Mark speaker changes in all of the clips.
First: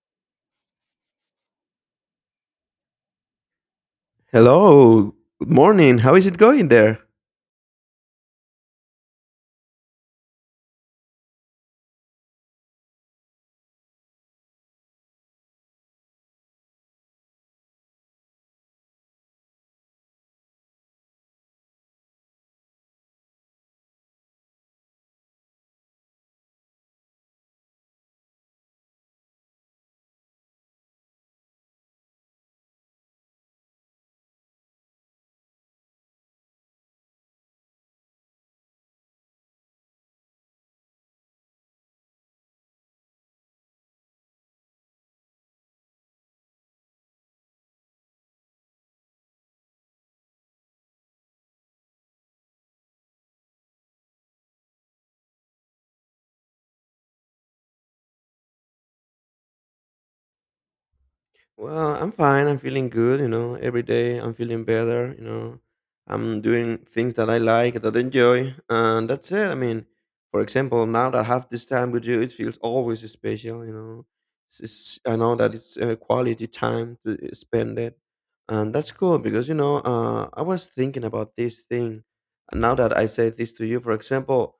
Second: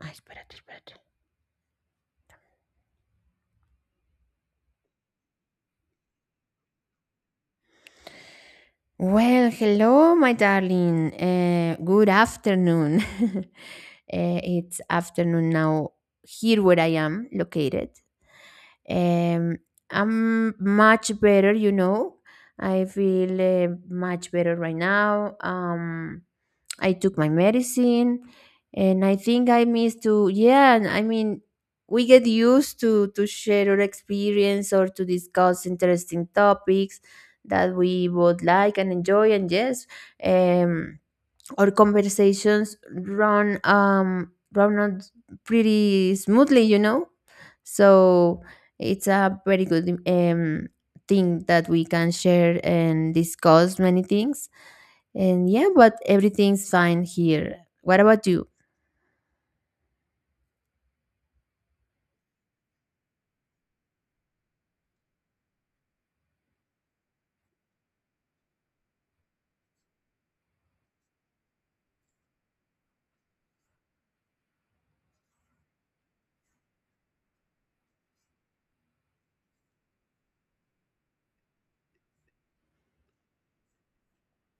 Speaker 1: Ay, espérate, espérate.
Speaker 2: Hello. Good morning. How is it going there?
Speaker 1: Well, hello, my darling. Good afternoon. It's afternoon now here where I am located. Um, I'm much better, you know. I feel much better right now. I took my medicine, and I think I missed to, yeah, and I mean we get used to share our experience or to discuss interesting topics that we both like and enjoy, and yes, um our conversations run on pretty smoothly, you know? So it's a very good thing that we can share and discuss many things, and yeah, but everything's fine here. What about you?
Speaker 2: Well, I'm fine. I'm feeling good, you know. Every day I'm feeling better, you know. I'm doing things that I like, that I enjoy, and that's it. I mean, for example, now that I have this time with you, it feels always special, you know. I know that it's quality time to spend it, and that's cool because, you know, I was thinking about this thing. And now that I say this to you, for example,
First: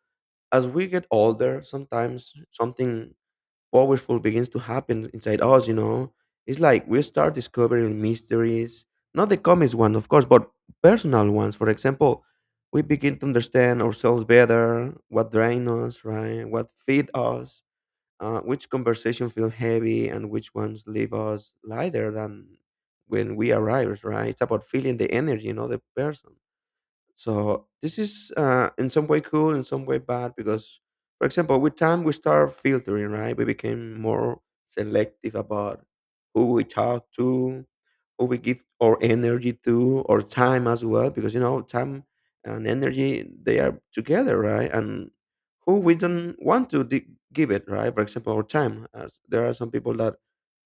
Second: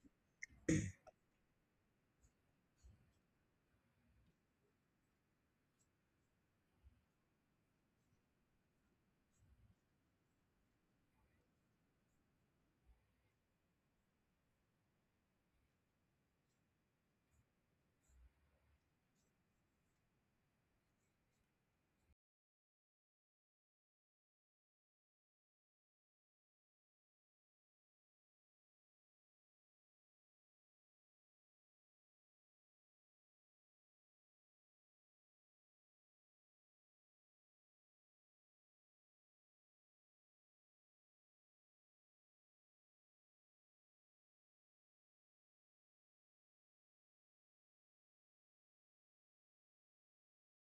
Speaker 2: as we get older, sometimes something powerful begins to happen inside us, you know. It's like we start discovering mysteries, not the comics one, of course, but personal ones. For example, we begin to understand ourselves better, what drain us, right? What feed us, which conversation feel heavy and which ones leave us lighter than when we arrive, right? It's about feeling the energy, you know, the person. So this is in some way cool, in some way bad, because, for example, with time we start filtering, right? We became more selective about who we talk to, who we give our energy to, or time as well, because you know time and energy they are together, right? And who we don't want to give it, right? For example, our time. As there are some people that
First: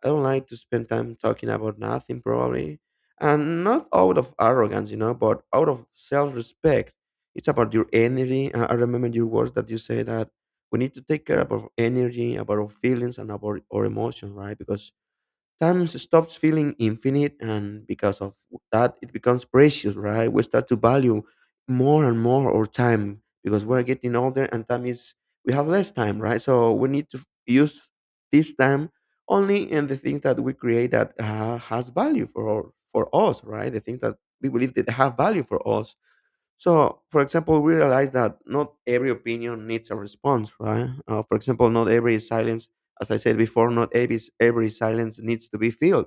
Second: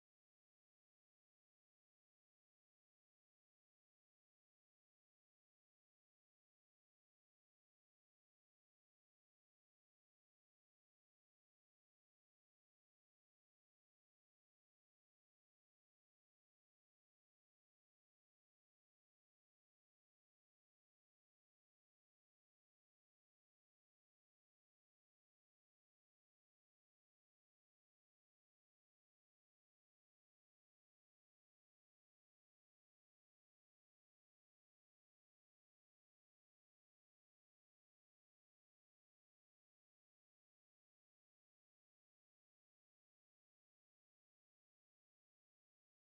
Speaker 2: I don't like to spend time talking about nothing, probably and not out of arrogance, you know, but out of self-respect. It's about your energy. I remember your words that you say that we need to take care about energy, about our feelings, and about our emotion, right? Because time stops feeling infinite and because of that it becomes precious, right? We start to value more and more our time because we're getting older and time is we have less time, right? So we need to use this time only in the things that we create that has value for our, for us, right? The things that we believe that have value for us. So, for example, we realize that not every opinion needs a response, right? For example, not every silence, as I said before, not every silence needs to be filled.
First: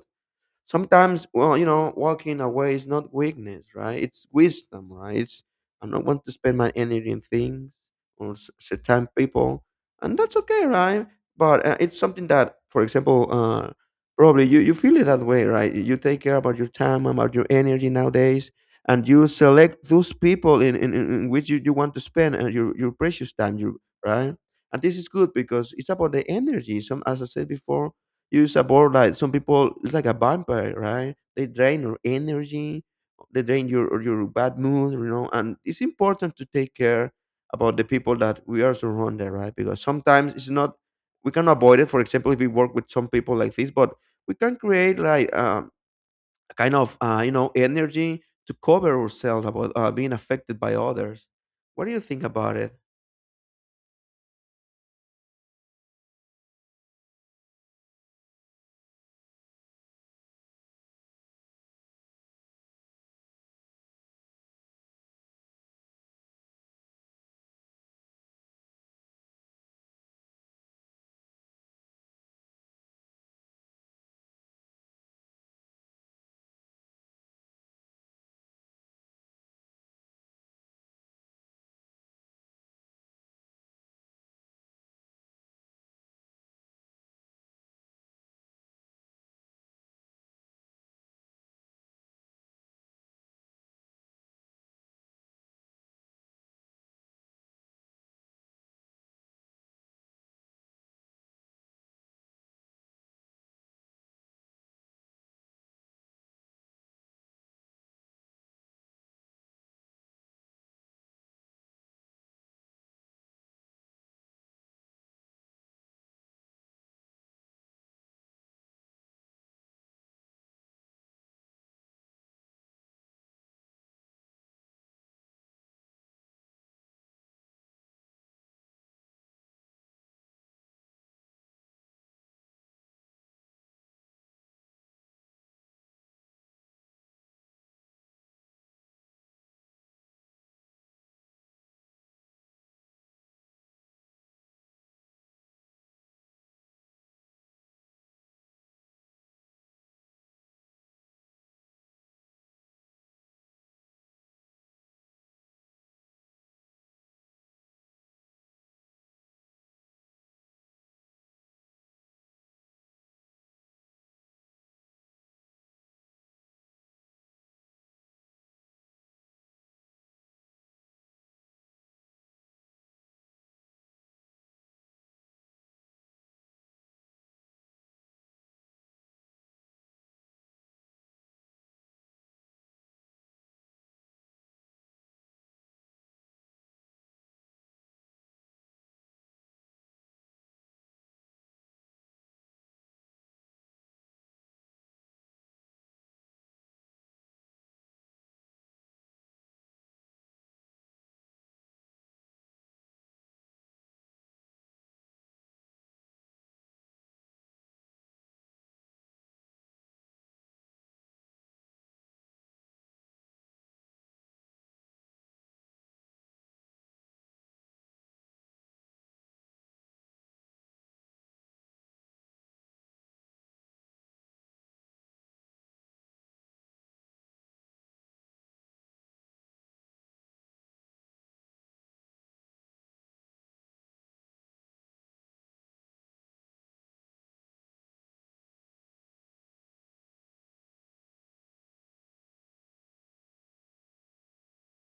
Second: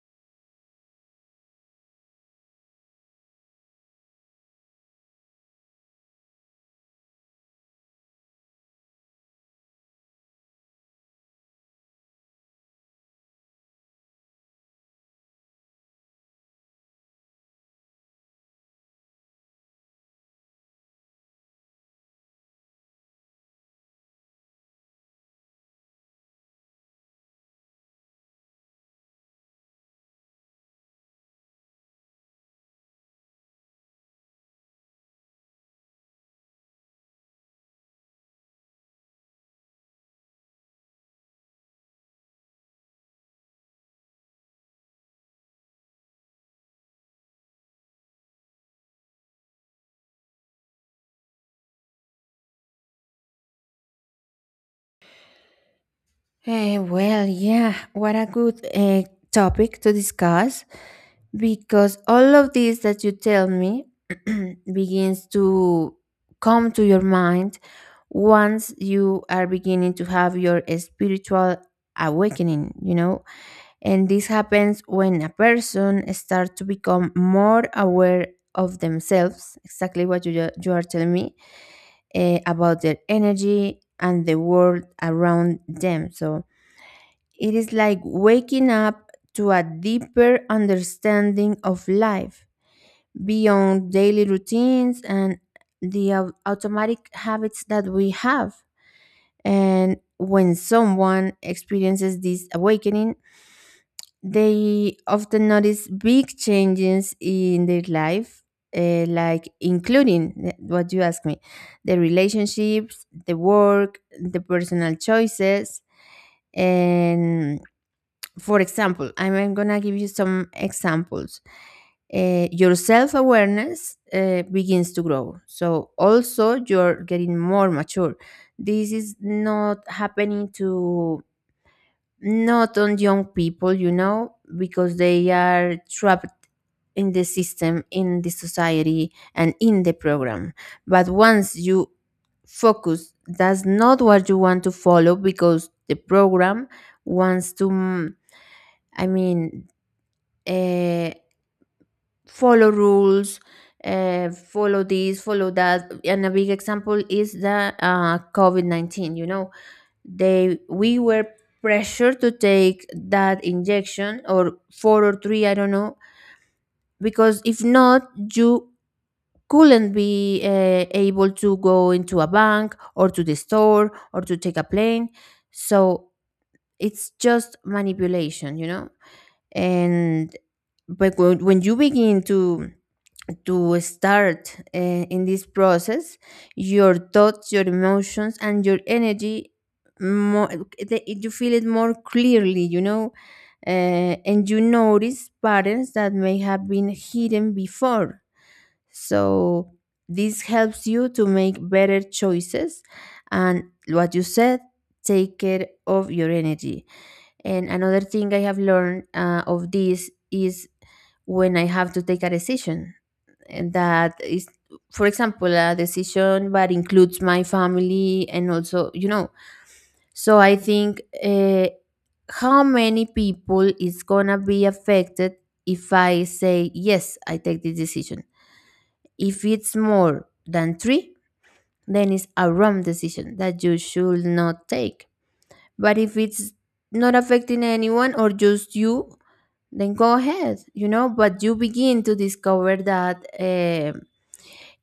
Speaker 2: Sometimes, well, you know, walking away is not weakness, right? It's wisdom, right? It's I don't want to spend my energy in things or certain people, and that's okay, right? But it's something that, for example, probably you feel it that way, right? You take care about your time, about your energy nowadays, and you select those people in which you want to spend your precious time, you right? And this is good because it's about the energy. Some, as I said before, use a board light. Some people it's like a vampire, right? They drain your energy, they drain your or your bad mood, you know. And it's important to take care about the people that we are surrounded, right? Because sometimes it's not we can avoid it. For example, if we work with some people like this, but we can create like a kind of you know energy to cover ourselves about being affected by others. What do you think about it?
Speaker 1: Well, yeah, what a good topic to discuss, because all of this that you tell me begins to come to your mind once you are beginning to have your spiritual awakening, you know. And this happens when a person starts to become more aware of themselves, exactly what you are telling me, about their energy and the world around them. So it is like waking up to a deeper understanding of life beyond daily routines and the automatic habits that we have. And when someone experiences this awakening, they often notice big changes in their life, like including what you asked me, the relationships, the work, the personal choices. And for example, I'm gonna give you some examples. Your self awareness begins to grow. So, also, you're getting more mature. This is not happening to not on young people, you know, because they are trapped in the system, in the society, and in the program. But once you focus, that's not what you want to follow, because the program wants to, I mean, uh, follow rules. Follow this, follow that, and a big example is the COVID COVID-19. You know, they we were pressured to take that injection, or four or three, I don't know, because if not, you couldn't be able to go into a bank, or to the store, or to take a plane. So it's just manipulation, you know. And but when you begin to start in this process, your thoughts, your emotions, and your energy more, you feel it more clearly, you know. And you notice patterns that may have been hidden before. So this helps you to make better choices, and what you said, take care of your energy. And another thing I have learned of this is, when I have to take a decision, that is, for example, a decision that includes my family and also, you know. So I think, how many people is gonna be affected if I say yes, I take this decision? If it's more than three, then it's a wrong decision that you should not take. But if it's not affecting anyone or just you, then go ahead, you know. But you begin to discover that.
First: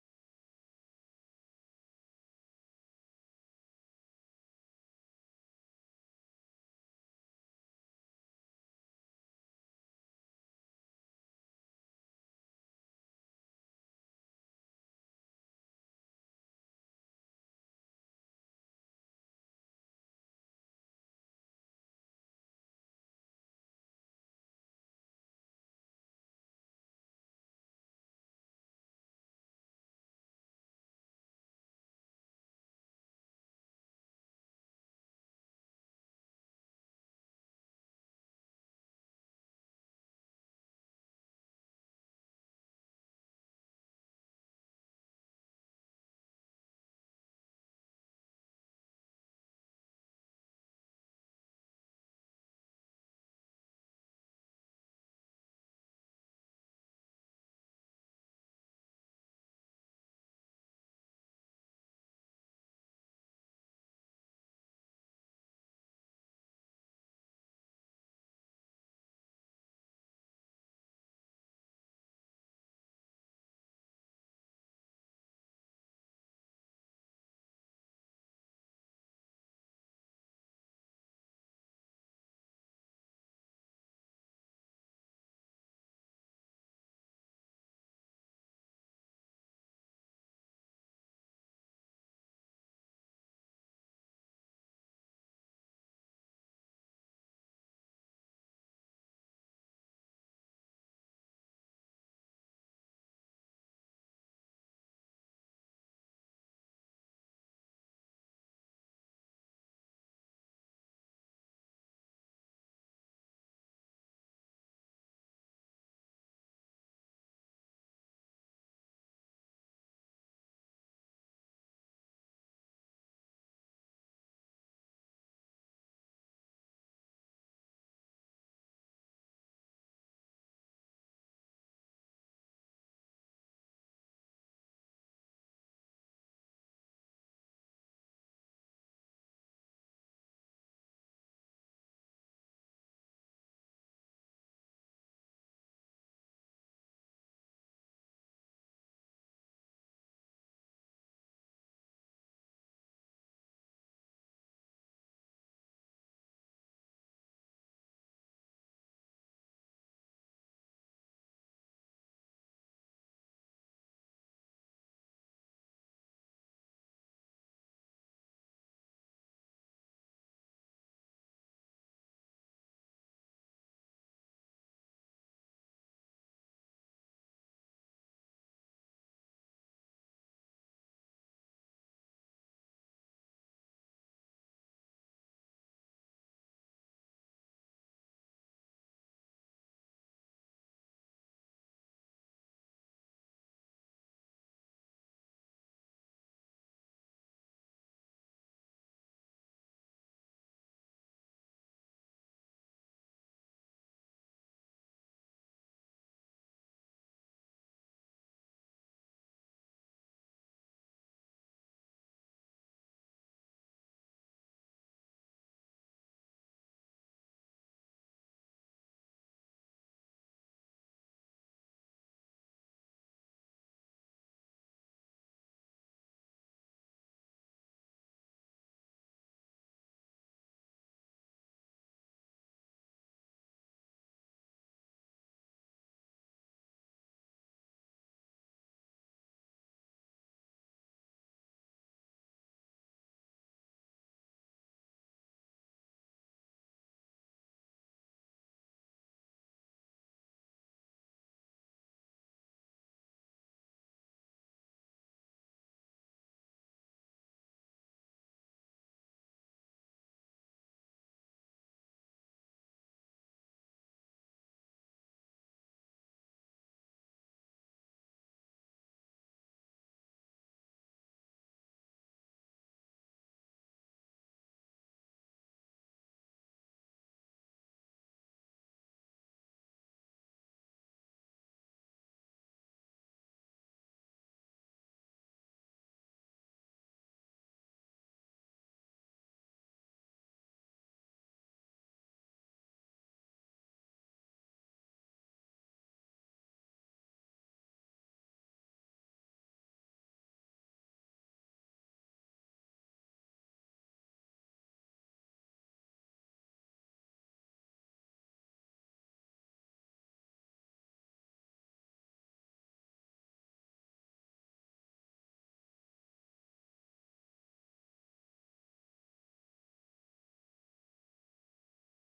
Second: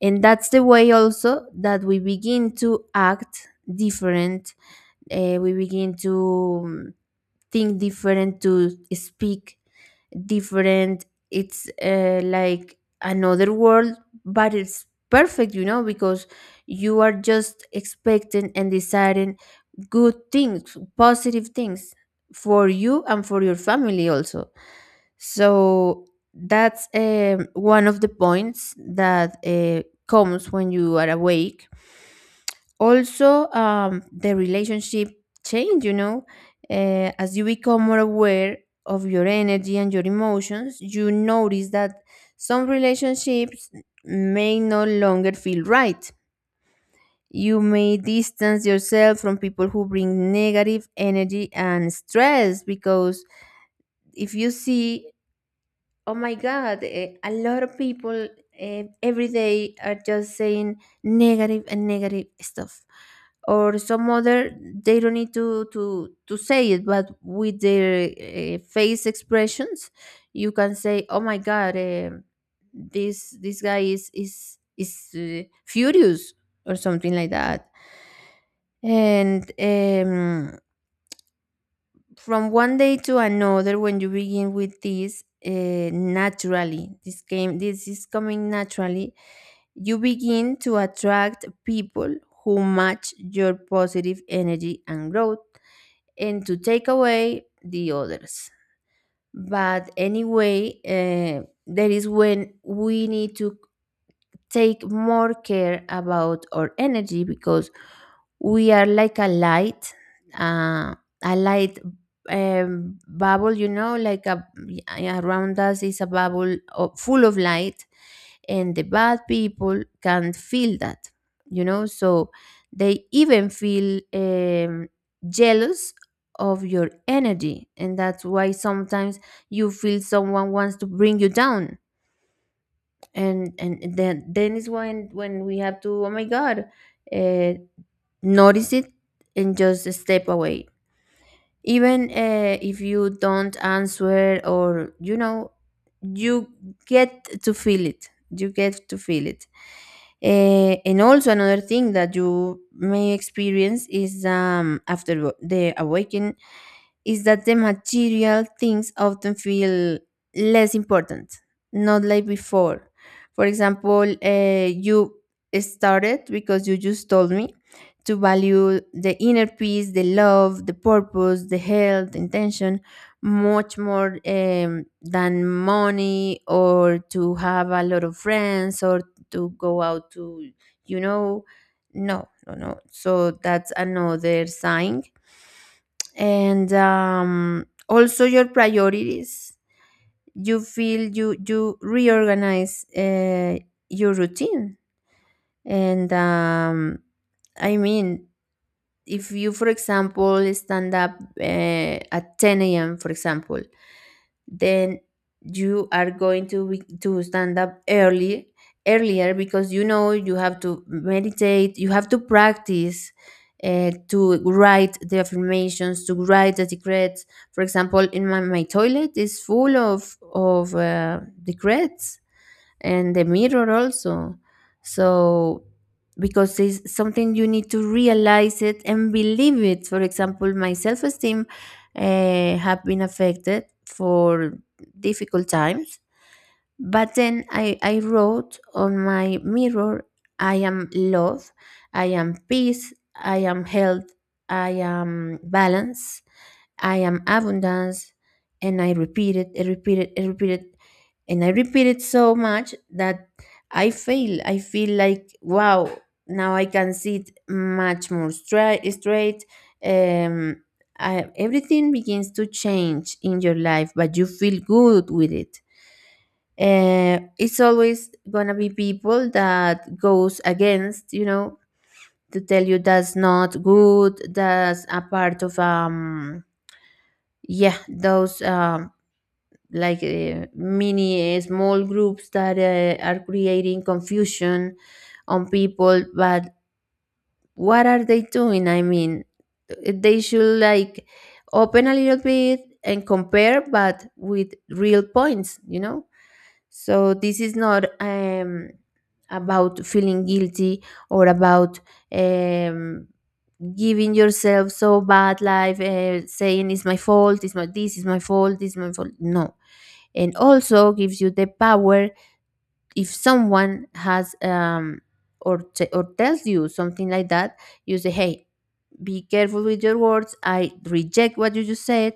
Speaker 1: And that's the way also that we begin to act different. We begin to think different, to speak different. It's like another world, but it's perfect, you know, because you are just expecting and deciding good things, positive things, for you and for your family also. So that's one of the points that comes when you are awake. Also, the relationship change, you know. As you become more aware of your energy and your emotions, you notice that some relationships may no longer feel right. You may distance yourself from people who bring negative energy and stress, because if you see, oh my God, a lot of people, every day are just saying negative and negative stuff, or some other, they don't need to say it, but with their face expressions you can say, oh my God. This guy is furious, or something like that. And from one day to another, when you begin with this naturally, this game, this is coming naturally, you begin to attract people who match your positive energy and growth, and to take away the others. But anyway, that is when we need to take more care about our energy, because we are like uh, a light bubble, you know, yeah, around us is a bubble full of light, and the bad people can feel that, you know. So they even feel jealous of your energy, and that's why sometimes you feel someone wants to bring you down, and then is when we have to, oh my God, uh, notice it and just step away, even if you don't answer, or you know, you get to feel it, you get to feel it. And also another thing that you may experience is, after the awakening, is that the material things often feel less important, not like before. For example, you started, because you just told me, to value the inner peace, the love, the purpose, the health, intention, much more than money, or to have a lot of friends, or to go out to, you know, no, no, no. So that's another sign. And also your priorities. You feel you reorganize your routine, and I mean, if you, for example, stand up uh, at 10 a.m., for example, then you are going to stand up early earlier, because you know you have to meditate, you have to practice, to write the affirmations, to write the decrets. For example, in my toilet is full of decrees, and the mirror also. So, because it's something you need to realize it and believe it. For example, my self-esteem have been affected for difficult times. But then I wrote on my mirror, I am love, I am peace, I am health, I am balance, I am abundance. And I repeated, I repeated, I repeated, and I repeat it so much that I fail. I feel like, wow, now I can see it much more straight. Straight. Um, Everything begins to change in your life, but you feel good with it. It's always gonna be people that goes against, you know, to tell you that's not good. That's a part of yeah, those like mini small groups that are creating confusion on people. But what are they doing, I mean? They should, like, open a little bit and compare, but with real points, you know. So this is not about feeling guilty, or about, um, giving yourself so bad life, saying it's my fault, it's my this is my fault, this is my fault. No. And also gives you the power, if someone has, or or tells you something like that, you say, hey, be careful with your words, I reject what you just said,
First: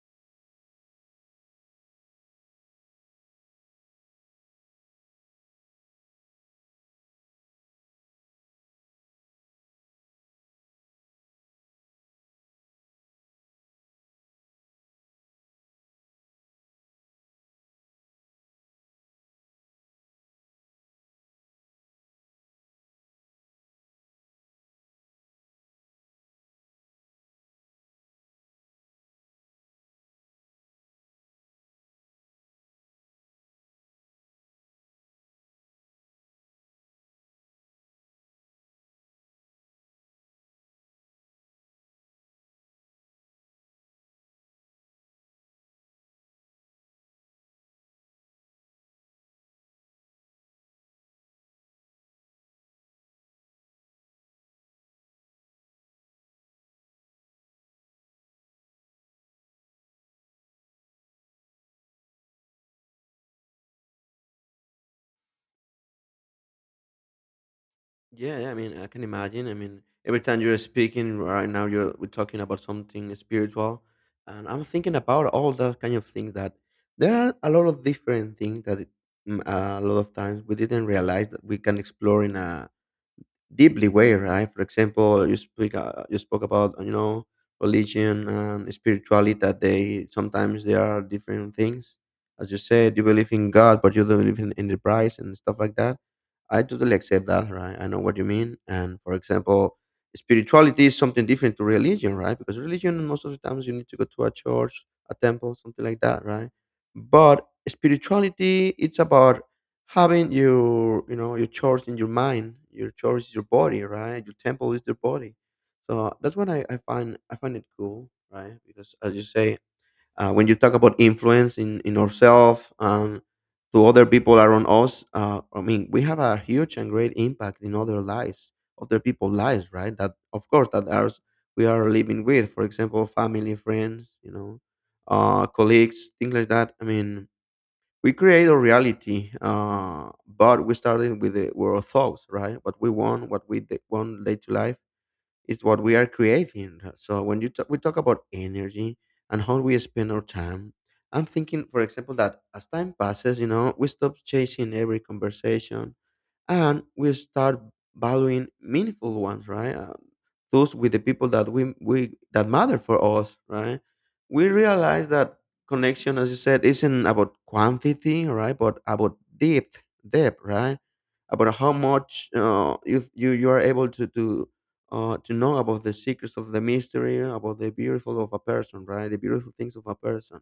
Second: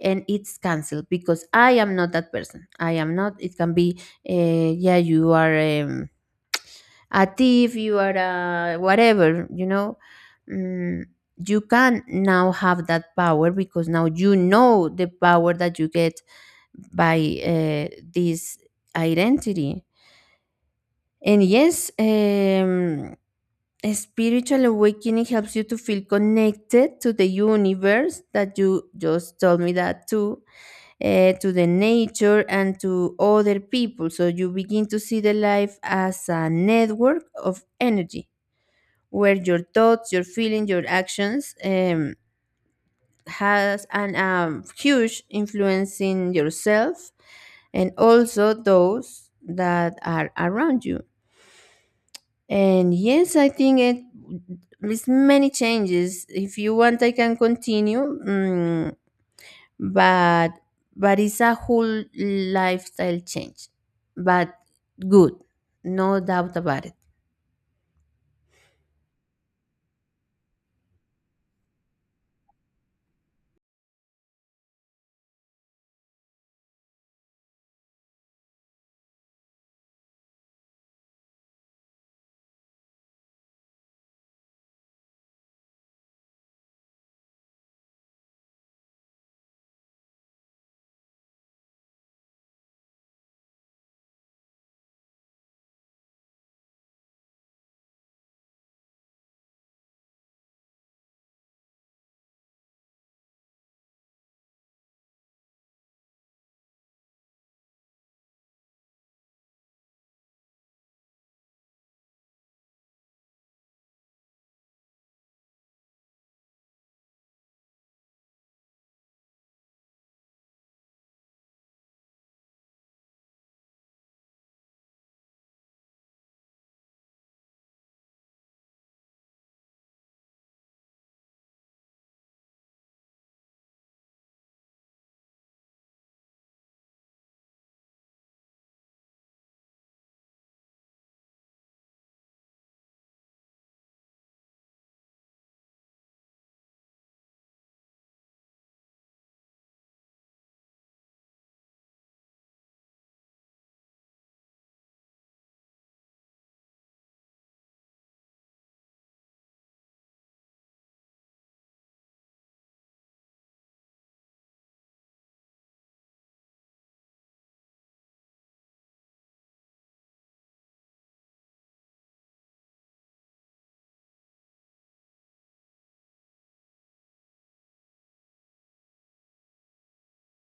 Speaker 1: and it's canceled, because I am not that person. I am not, it can be, yeah, you are, a thief, you are a whatever, you know. mm, you can now have that power, because now you know the power that you get by, this identity. And yes, a spiritual awakening helps you to feel connected to the universe, that you just told me that too, to the nature and to other people. So you begin to see the life as a network of energy where your thoughts, your feelings, your actions, has an huge influence in yourself, and also those that are around you. And yes, I think it is many changes. If you want, I can continue, but but it's a whole lifestyle change, but good, no doubt about it.
Speaker 2: Yeah, yeah, I mean, I can imagine. I mean, every time you're speaking right now, you're we're talking about something spiritual, and I'm thinking about all that kind of things that there are a lot of different things that a lot of times we didn't realize that we can explore in a deeply way, right? For example, you spoke about you know religion and spirituality that they sometimes they are different things. As you said, you believe in God, but you don't believe in the price and stuff like that. I totally accept that, right? I know what you mean. And for example, spirituality is something different to religion, right? Because religion, most of the times, you need to go to a church, a temple, something like that, right? But spirituality, it's about having your, you know, your church in your mind. Your church is your body, right? Your temple is your body. So that's what I find. I find it cool, right? Because as you say, when you talk about influence in ourselves and to other people around us, I mean, we have a huge and great impact in other lives, other people's lives, right? That of course that are we are living with, for example, family, friends, you know, colleagues, things like that. I mean, we create a reality, but we started with, the, with our thoughts, right? What we want, what we want later to life it's what we are creating. So when you talk, we talk about energy and how we spend our time, I'm thinking, for example, that as time passes, you know, we stop chasing every conversation and we start valuing meaningful ones, right? Those with the people that we that matter for us, right? We realize that connection, as you said, isn't about quantity, right? But about depth, right? About how much uh, you are able to to know about the secrets of the mystery, about the beautiful of a person, right? The beautiful things of a person.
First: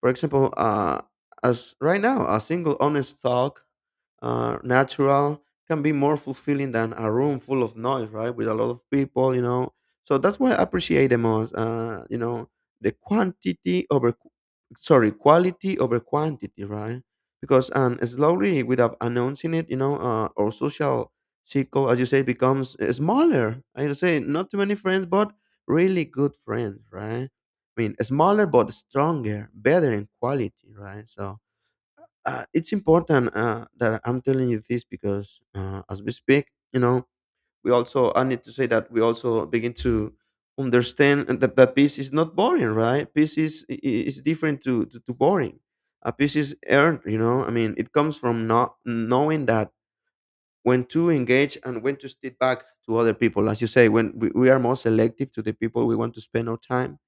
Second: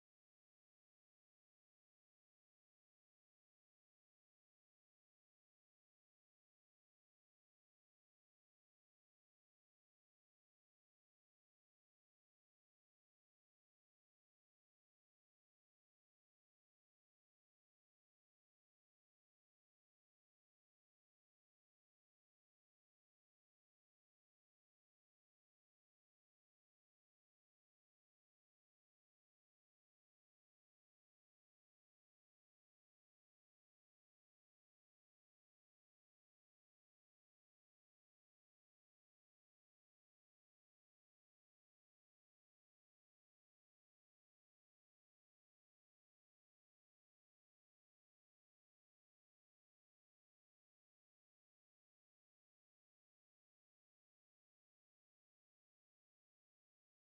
Speaker 2: For example, as right now, a single honest talk natural can be more fulfilling than a room full of noise, right? With a lot of people, you know. So that's why I appreciate the most, you know, the quantity over, sorry, quality over quantity, right? Because and slowly, without announcing it, you know, our social circle, as you say, becomes smaller. I say not too many friends, but really good friends, right? I mean, smaller but stronger, better in quality, right? So it's important that I'm telling you this because as we speak, you know, we also I need to say that we also begin to understand that, that peace is not boring, right? Peace is is different to boring. A peace is earned, you know. I mean, it comes from not knowing that when to engage and when to step back to other people. As you say, when we are more selective to the people we want to spend our time,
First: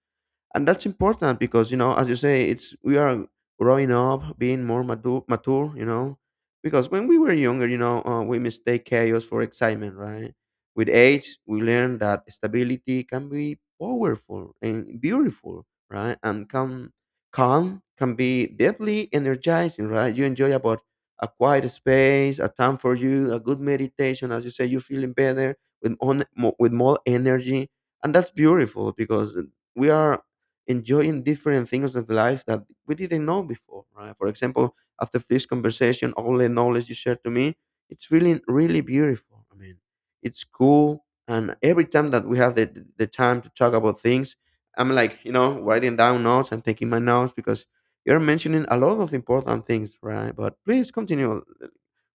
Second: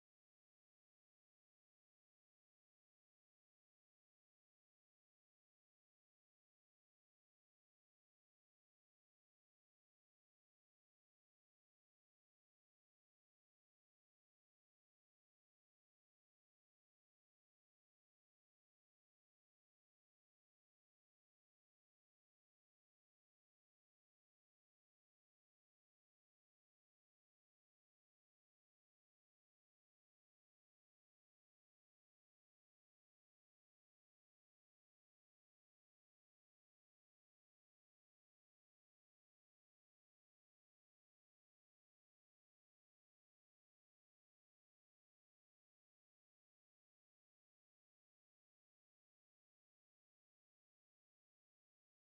Speaker 2: and that's important because you know as you say it's we are growing up being more mature, you know. Because when we were younger, you know, we mistake chaos for excitement, right? With age we learn that stability can be powerful and beautiful, right? And can calm can be deeply energizing, right? You enjoy about a quiet space, a time for you, a good meditation. As you say, you're feeling better with with more energy, and that's beautiful because we are enjoying different things of life that we didn't know before, right? For example, after this conversation, all the knowledge you shared to me, it's really, really beautiful. I mean, it's cool. And every time that we have the time to talk about things, I'm like, you know, writing down notes and taking my notes because you're mentioning a lot of important things, right? But please continue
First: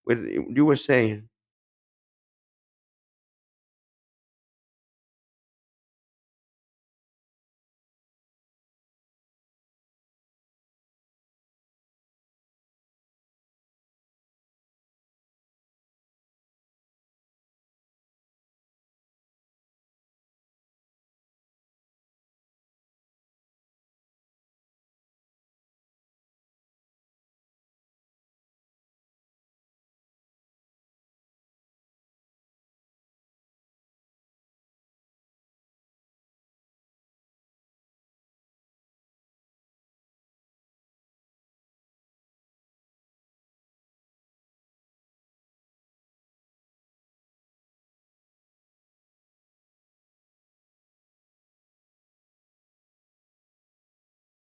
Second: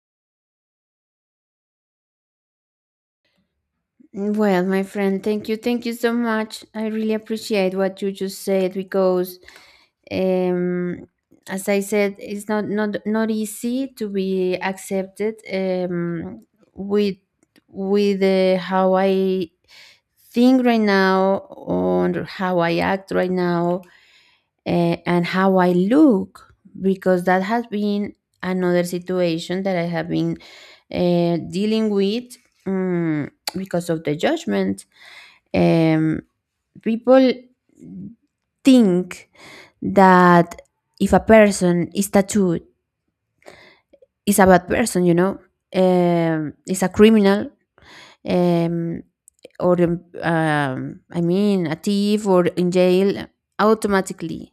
Speaker 2: with you were saying.
Speaker 1: Well, my friend, thank you. Thank you so much. I really appreciate what you just said, because um as I said, it's not easy to be accepted, with with how I think right now, or how I act right now, and how I look, because that has been another situation that I have been dealing with, um, because of the judgment. Um, People think that if a person is tattooed, is a bad person, you know, is a criminal, um, or I mean, a thief or in jail automatically.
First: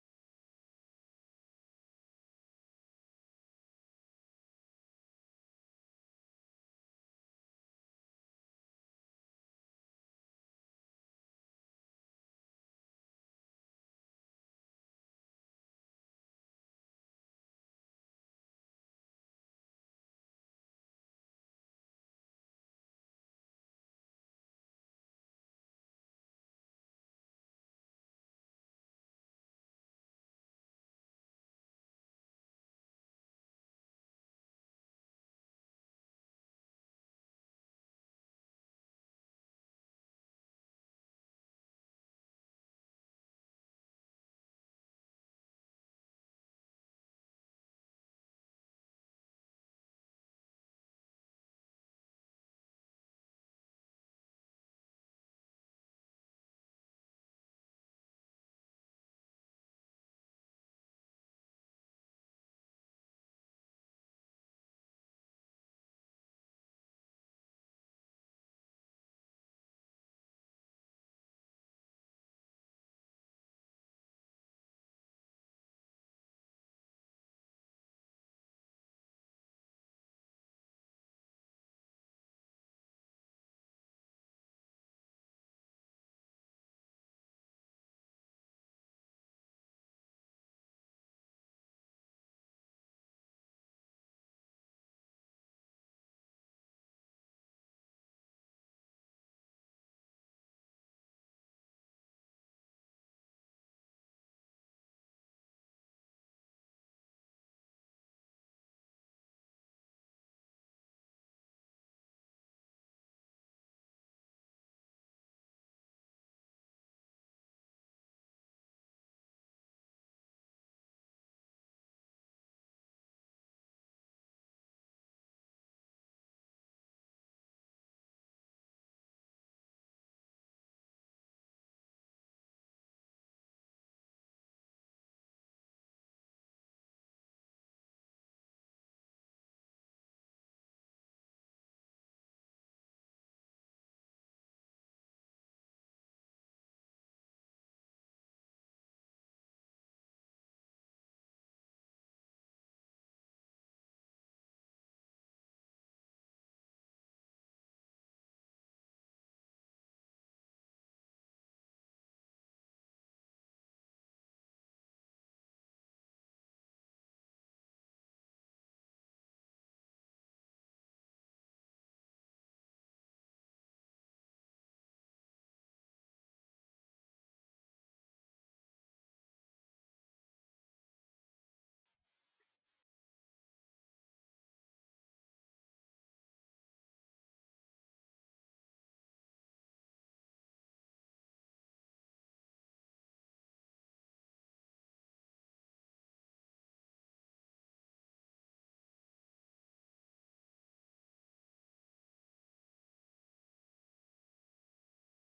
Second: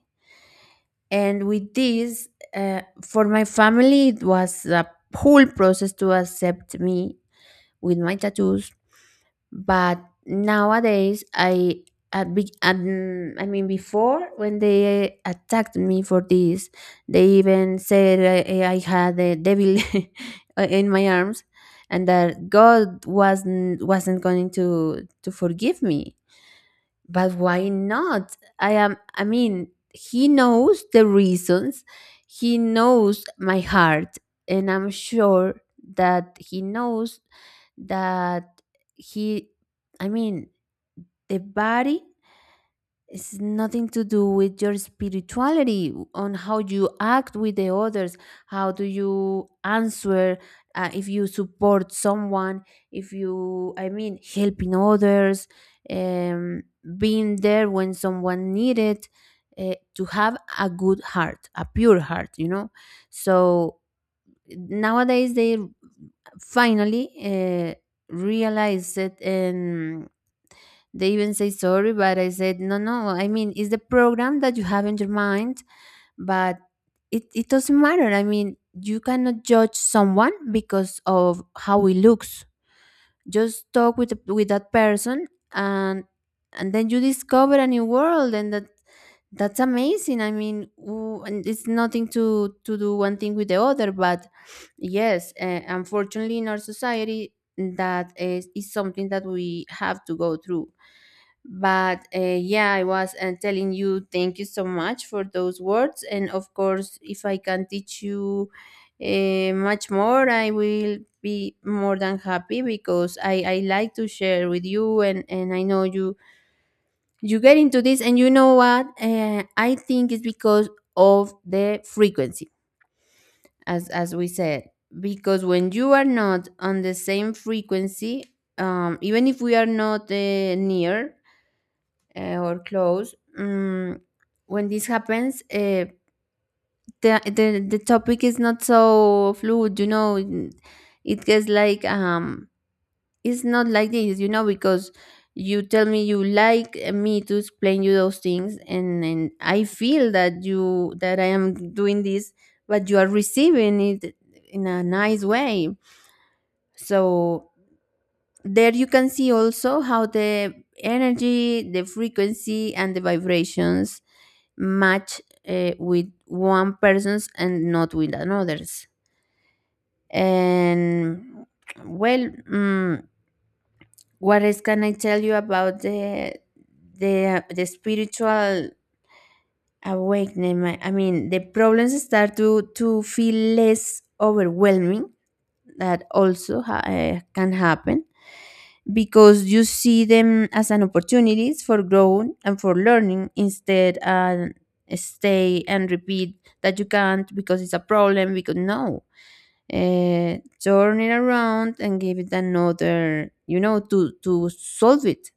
Speaker 1: And with this, for my family, it was a whole process to accept me with my tattoos. But nowadays, I mean, before, when they attacked me for this, they even said I had a devil in my arms, and that God wasn't going to forgive me, but why not? I am, he knows the reasons, he knows my heart, and I'm sure that he knows that he, I mean, the body it's nothing to do with your spirituality on how you act with the others. How do you answer? If you support someone, if you, helping others, um, being there when someone needed, to have a good heart, a pure heart. So nowadays they finally realize it and. They even say sorry, but I said, no, no. I mean, it's the program that you have in your mind, but it doesn't matter. I mean, you cannot judge someone because of how he looks. Just talk with with that person, and then you discover a new world, and that's amazing. I mean, and it's nothing to to do one thing with the other, but yes, unfortunately, in our society, that is something that we have to go through. But yeah, I was telling you thank you so much for those words. And of course, if I can teach you much more, I will be more than happy because I like to share with you, and I know you, you get into this. And you know what? I think it's because of the frequency, as we said, because when you are not on the same frequency, even if we are not near or close. Mm, when this happens, the topic is not so fluid, you know. It gets like it's not like this, you know, because you tell me you like me to explain you those things, and I feel that you that I am doing this, but you are receiving it in a nice way. So there you can see also how the energy, the frequency, and the vibrations match with one person's and not with another's. And well, what else can I tell you about the spiritual awakening? I mean, the problems start to feel less overwhelming. That also can happen because you see them as an opportunities for growth and for learning instead, and stay and repeat that you can't because it's a problem because no, turn it around and give it another, you know, to solve it.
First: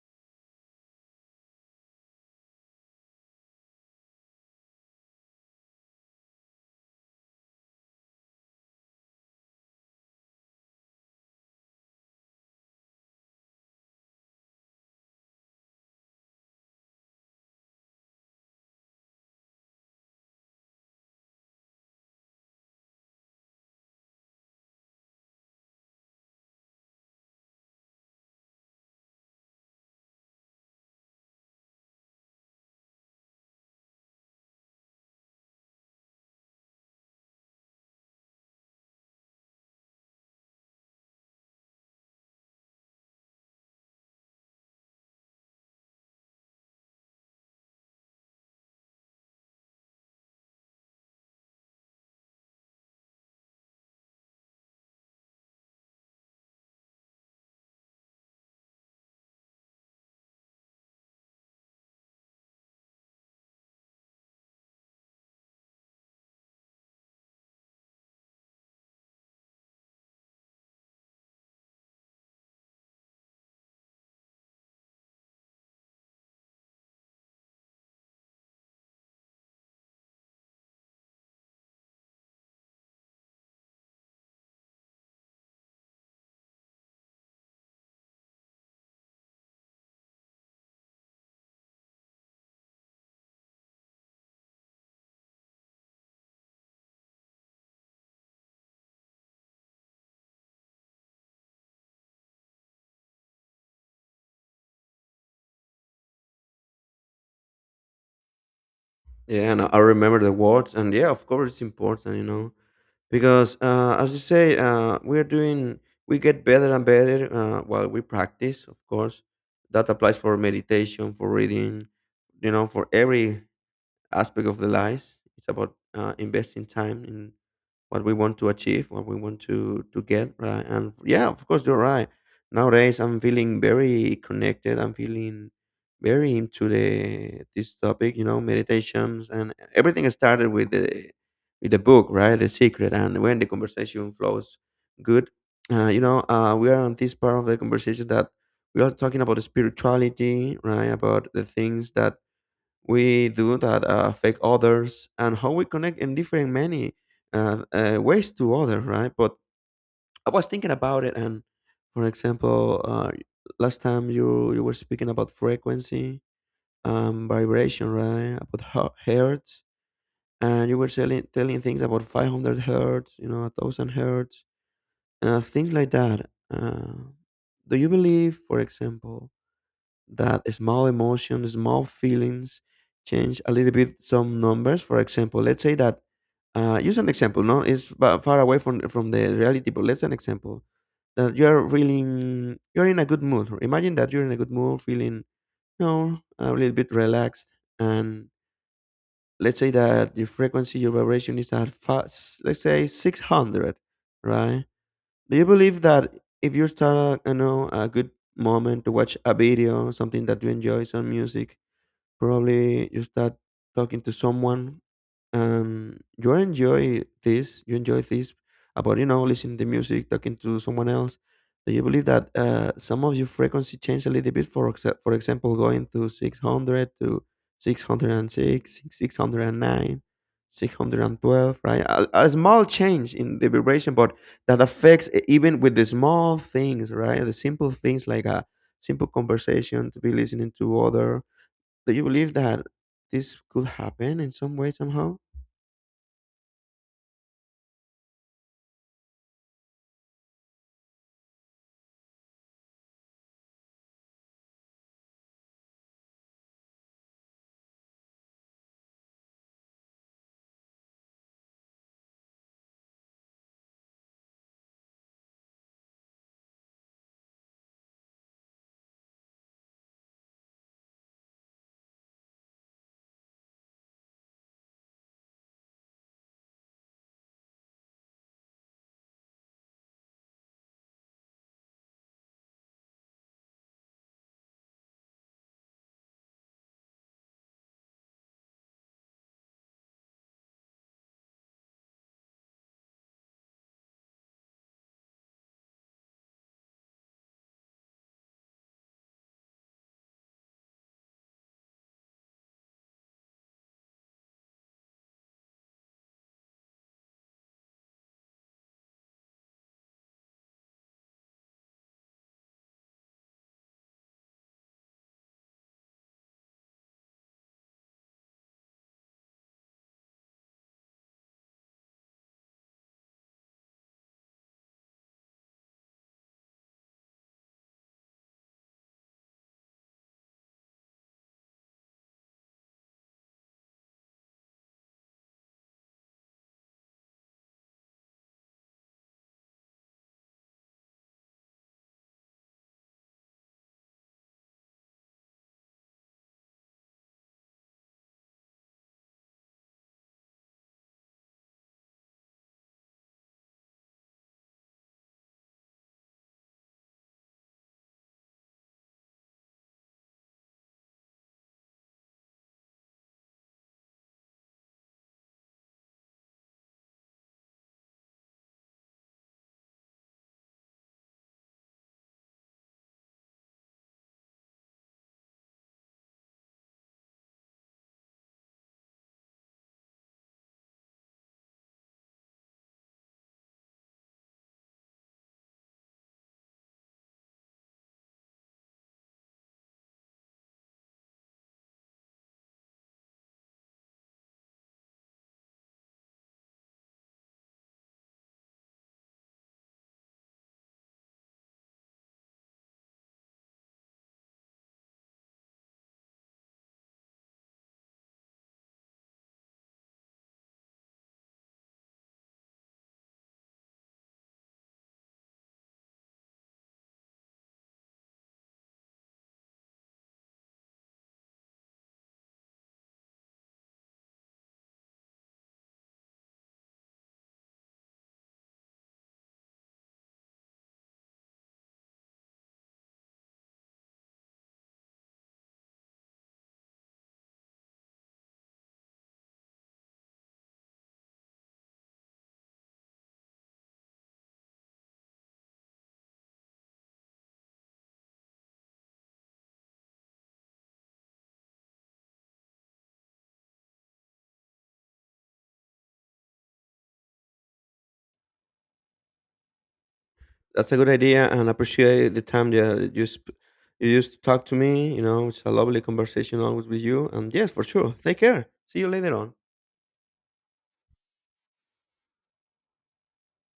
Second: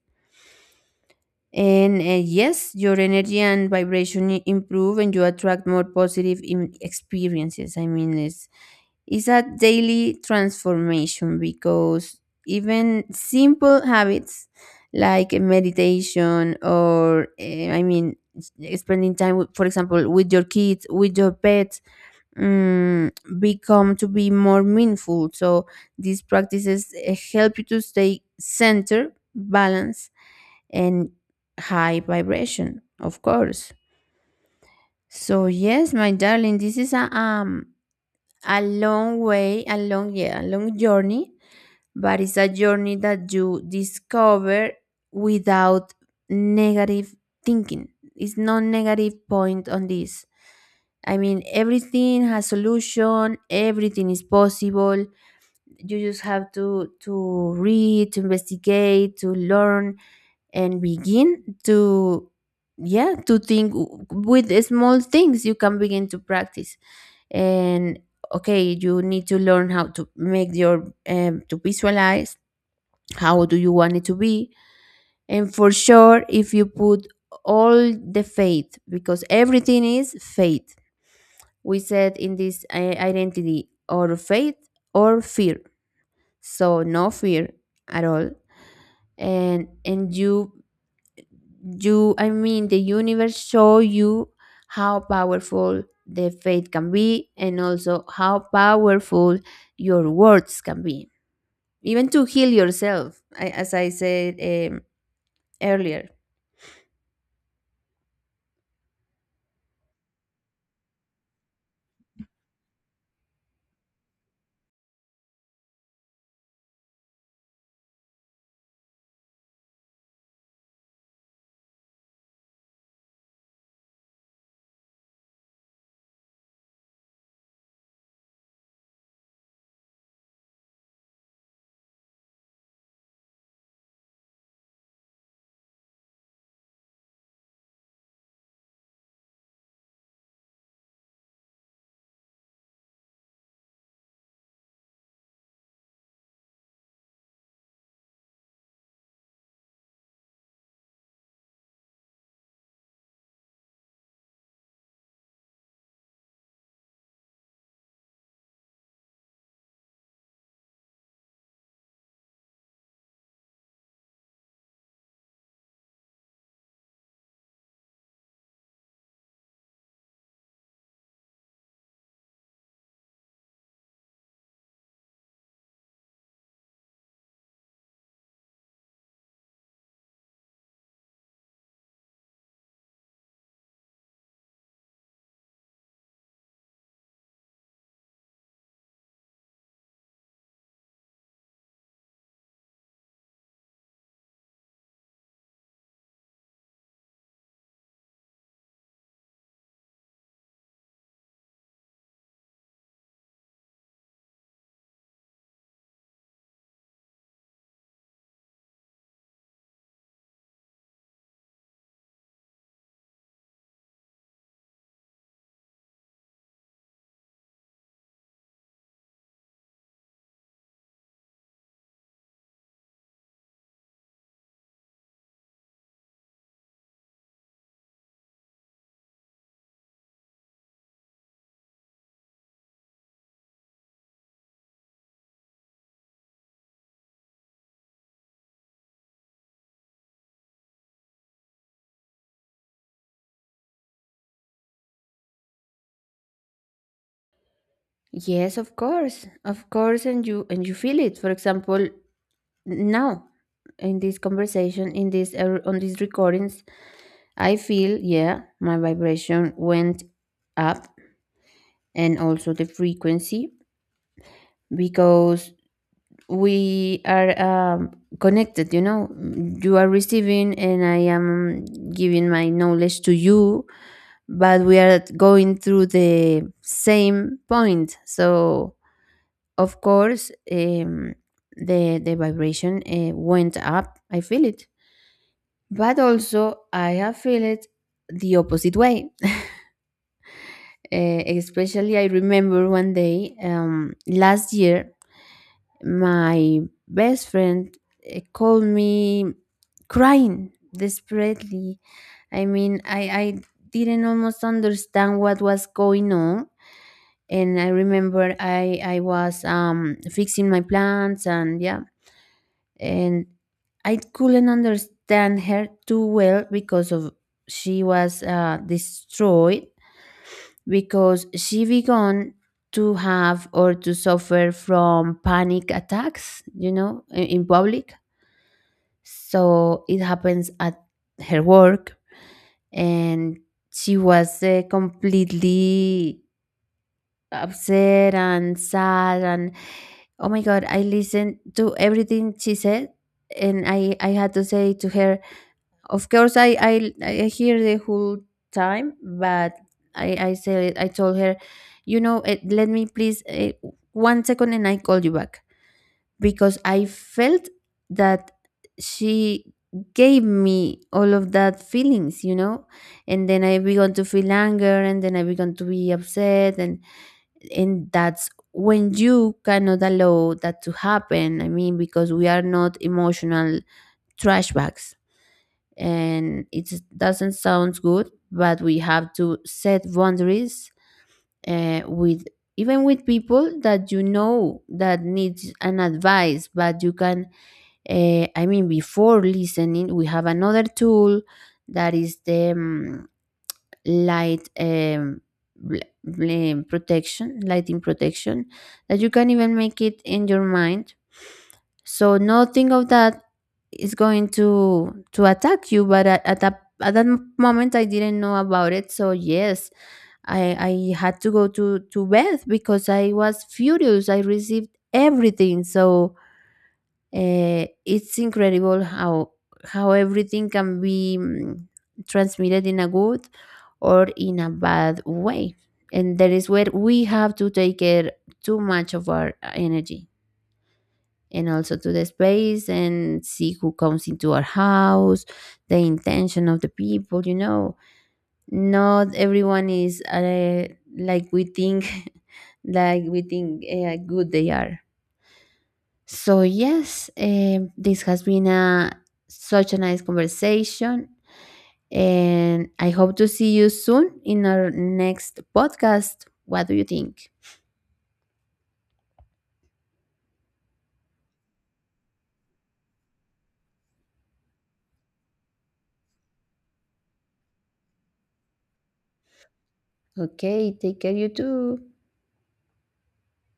Speaker 1: And yes, your energy and vibration improve, and you attract more positive experiences. I mean, it's a daily transformation because even simple habits like meditation or, spending time, with, for example, with your kids, with your pets, um, become to be more meaningful. So these practices help you to stay centered, balanced, and high vibration, of course. So yes, my darling, this is a long way, a long, yeah, a long journey, but it's a journey that you discover without negative thinking. It's no negative point on this. I mean, everything has solution. Everything is possible. You just have to read, to investigate, to learn, and begin to, yeah, to think with the small things you can begin to practice. And okay, you need to learn how to make your to visualize how do you want it to be. And for sure, if you put all the faith, because everything is faith, we said in this identity or faith or fear, so no fear at all. And you, you, the universe show you how powerful the faith can be, and also how powerful your words can be, even to heal yourself, I, as I said, um, earlier.
Speaker 2: Yeah, and I remember the words. And yeah, of course, it's important, you know, because as you say, we're doing we get better and better while we practice, of course. That applies for meditation, for reading, you know, for every aspect of the life. It's about investing time in what we want to achieve, what we want to get, right? And yeah, of course, you're right. Nowadays, I'm feeling very connected. I'm feeling very into the this topic, you know, meditations and everything started with the book, right? The Secret, and when the conversation flows good, you know, we are on this part of the conversation that we are talking about spirituality, right? About the things that we do that affect others and how we connect in different many ways to others, right? But I was thinking about it, and for example, last time you were speaking about frequency, vibration, right? About hertz, and you were telling things about 500 hertz, you know, 1000 hertz, things like that. Do you believe, for example, that small emotions, small feelings change a little bit some numbers. For example, let's say that, use an example, no? It's far away from the reality, but let's an example that you're feeling, you're in a good mood. Imagine that you're in a good mood, feeling, you know, a little bit relaxed. And let's say that your frequency, your vibration is at, let's say 600, right? Do you believe that if you start a, you know, a good moment to watch a video, something that you enjoy, some music, probably you start talking to someone and you enjoy this about, you know, listening to music, talking to someone else. Do you believe that some of your frequency change a little bit? For, for example, going to 600 to 606, 609, 612, right? A small change in the vibration, but that affects even with the small things, right? The simple things like a simple conversation to be listening to other. Do you believe that this could happen in some way, somehow?
Speaker 1: Yes, of course, of course. And you, and you feel it, for example, now in this conversation, in this on these recordings, I feel, yeah, my vibration went up, and also the frequency, because we are connected, you know. Mm, you are receiving and I am giving my knowledge to you, but we are going through the same point. So of course, the vibration went up, I feel it. But also I have feel it the opposite way. Eh, especially I remember one day, last year. My best friend called me crying desperately. I mean, I didn't almost understand what was going on. And I remember I was fixing my plants, and yeah. And I couldn't understand her too well because of she was destroyed, because she began to have or to suffer from panic attacks, you know, in public. So it happens at her work, and she was completely upset and sad. And oh my God, I listened to everything she said, and I had to say to her, of course, I hear the whole time. But I said, I told her, you know, let me please, one second, and I call you back. Because I felt that she gave me all of that feelings, you know, and then I began to feel anger, and then I began to be upset, and that's when you cannot allow that to happen. I mean, because we are not emotional trash bags, and it doesn't sound good, but we have to set boundaries with, even with people that you know that needs an advice. But you can, before listening, we have another tool, that is the light, protection, lighting protection, that you can even make it in your mind. So nothing of that is going to attack you. But at that moment, I didn't know about it. So yes, I I had to go to bed because I was furious. I received everything. So it's incredible how everything can be, transmitted in a good or in a bad way, and that is where we have to take care too much of our energy, and also to the space, and see who comes into our house, the intention of the people. You know, not everyone is like we think, like we think, good they are. So yes, this has been a such a nice conversation, and I hope to see you soon in our next podcast. What do you think?
Speaker 2: That's a good idea, and I appreciate the time that you you used to talk to me. You know, it's a lovely conversation always with you. And yes, for sure. Take care. See you later on.
Speaker 1: Okay, take care, you too.